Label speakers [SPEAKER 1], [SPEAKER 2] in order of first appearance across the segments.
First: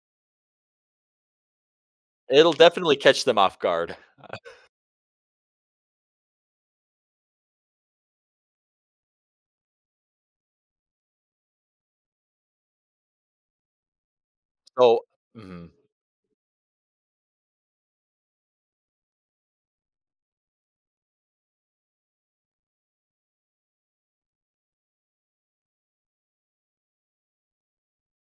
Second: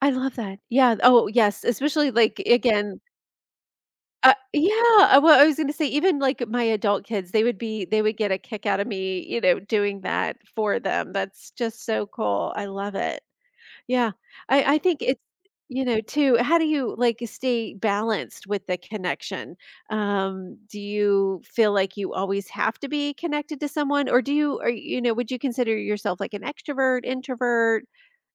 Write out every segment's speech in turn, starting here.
[SPEAKER 1] I love that, yeah, oh yes, especially, like,
[SPEAKER 2] It'll definitely
[SPEAKER 1] again
[SPEAKER 2] catch them off guard,
[SPEAKER 1] Uh,
[SPEAKER 2] uh
[SPEAKER 1] yeah, eh, well I was gonna say, even, like, my adult kids, they would be they would get a kick outta me, you know, doing that for them, that's just, so cool, I love it, yeah, I I
[SPEAKER 2] So,
[SPEAKER 1] think it's
[SPEAKER 2] mhm.
[SPEAKER 1] you know, too how do you, like, stay balanced with the connection? Um, do you feel like you always have to be connected to someone, or do you or, you know, would you consider yourself, like, an extrovert, introvert?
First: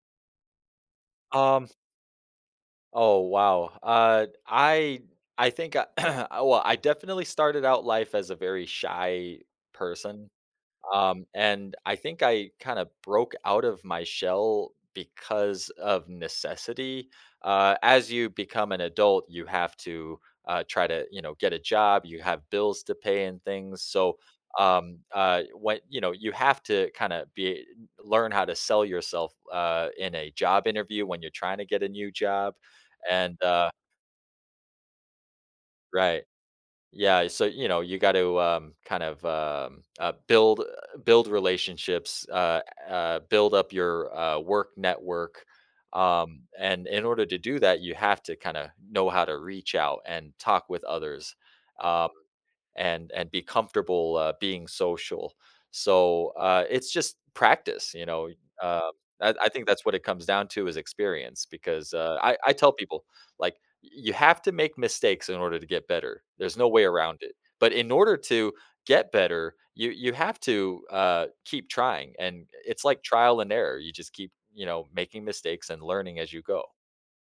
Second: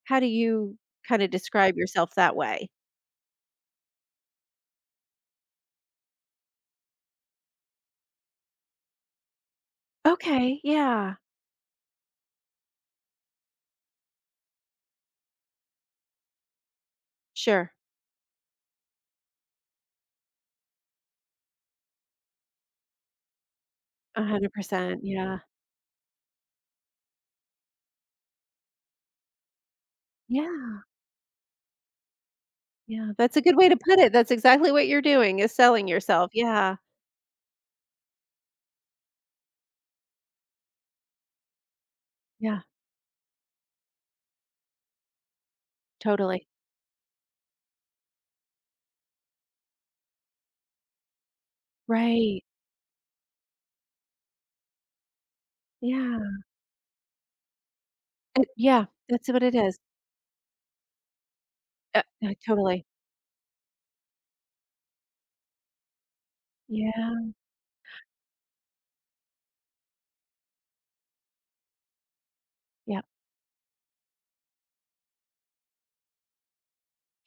[SPEAKER 1] How do you kinda
[SPEAKER 2] Um
[SPEAKER 1] describe yourself that way?
[SPEAKER 2] Oh wow, uh, I I think uh oh, well, I definitely started out life as a very shy person,
[SPEAKER 1] Okay, yeah.
[SPEAKER 2] um, and I think I kinda broke out of my shell because of necessity.
[SPEAKER 1] Sure.
[SPEAKER 2] Uh, as you become an adult, you have to, uh, try to, you know, get a job. You have bills to pay and things, so,
[SPEAKER 1] a hundred
[SPEAKER 2] um,
[SPEAKER 1] percent, yeah.
[SPEAKER 2] uh, what you know, you have to kinda be learn how to sell yourself, uh, in a job
[SPEAKER 1] Yeah.
[SPEAKER 2] interview when you're trying to get a new job,
[SPEAKER 1] Yeah, that's
[SPEAKER 2] and
[SPEAKER 1] a good
[SPEAKER 2] uh
[SPEAKER 1] way to put it, that's exactly what you're doing, is selling
[SPEAKER 2] Right,
[SPEAKER 1] yourself, yeah.
[SPEAKER 2] yeah, eh, so, you know, you got to kind of um, uh, build build relationships, uh
[SPEAKER 1] Yeah.
[SPEAKER 2] uh, build up your, uh, work network, um,
[SPEAKER 1] Totally.
[SPEAKER 2] and in order to do that you have to kinda know how to reach out, and talk with others, um,
[SPEAKER 1] Right.
[SPEAKER 2] and and be comfortable being social.
[SPEAKER 1] Yeah.
[SPEAKER 2] So, uh, it's just practice you know,
[SPEAKER 1] Uh, yeah,
[SPEAKER 2] um,
[SPEAKER 1] that's
[SPEAKER 2] I
[SPEAKER 1] what
[SPEAKER 2] I
[SPEAKER 1] it
[SPEAKER 2] think
[SPEAKER 1] is.
[SPEAKER 2] that's what it comes down to is experience because,
[SPEAKER 1] Uh,
[SPEAKER 2] uh,
[SPEAKER 1] yeah,
[SPEAKER 2] I I tell
[SPEAKER 1] totally.
[SPEAKER 2] people, like, y you have to make mistakes in order to get better. There's no way around
[SPEAKER 1] Yeah.
[SPEAKER 2] it, but in order to get better, you you have to, uh, keep trying, and it's like
[SPEAKER 1] Yup.
[SPEAKER 2] trial and error, you just keep, you know, making mistakes and learning as you go.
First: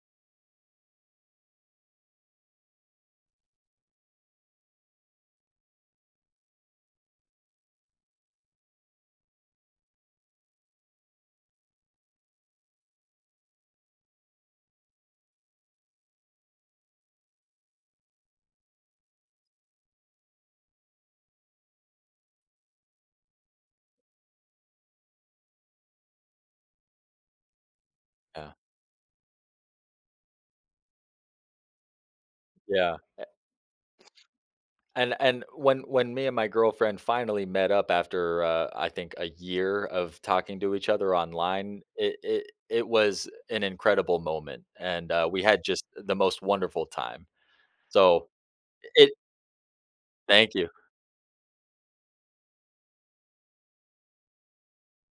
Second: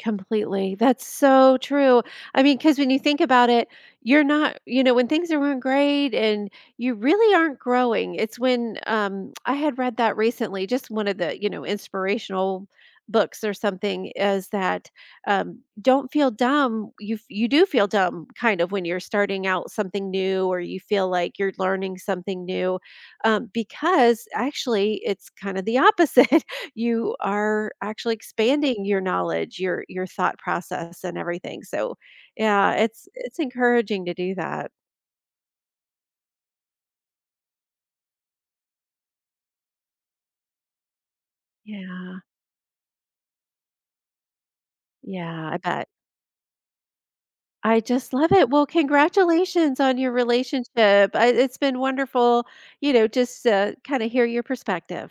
[SPEAKER 1] Completely, that's so true, I mean, 'cause when you think about it, you're not you know, when things were go great, and you really aren't growing, it's when, um I had read that recently, just one of the, you know, inspirational books or something, is that, um, don't feel dumb, you f you do feel dumb kind of when you're starting out something new, or you feel like you're learning something new, um, because actually, it's kinda the opposite, you are actually
[SPEAKER 2] Yeah.
[SPEAKER 1] expanding your knowledge, your your thought process and everything. So yeah,
[SPEAKER 2] Yeah,
[SPEAKER 1] it's
[SPEAKER 2] eh
[SPEAKER 1] it's encouraging to do that.
[SPEAKER 2] And and when when me and my girlfriend finally met up after, uh, I think a year of talking to each other online, it
[SPEAKER 1] Yeah.
[SPEAKER 2] it it was an incredible moment and, uh, we
[SPEAKER 1] Yeah, I
[SPEAKER 2] had just
[SPEAKER 1] bet.
[SPEAKER 2] the most wonderful time,
[SPEAKER 1] I just
[SPEAKER 2] so
[SPEAKER 1] love it, well,
[SPEAKER 2] i it
[SPEAKER 1] congratulations on your
[SPEAKER 2] Thank you.
[SPEAKER 1] relationship, uh, it's been wonderful, you know, just to kinda hear your perspective.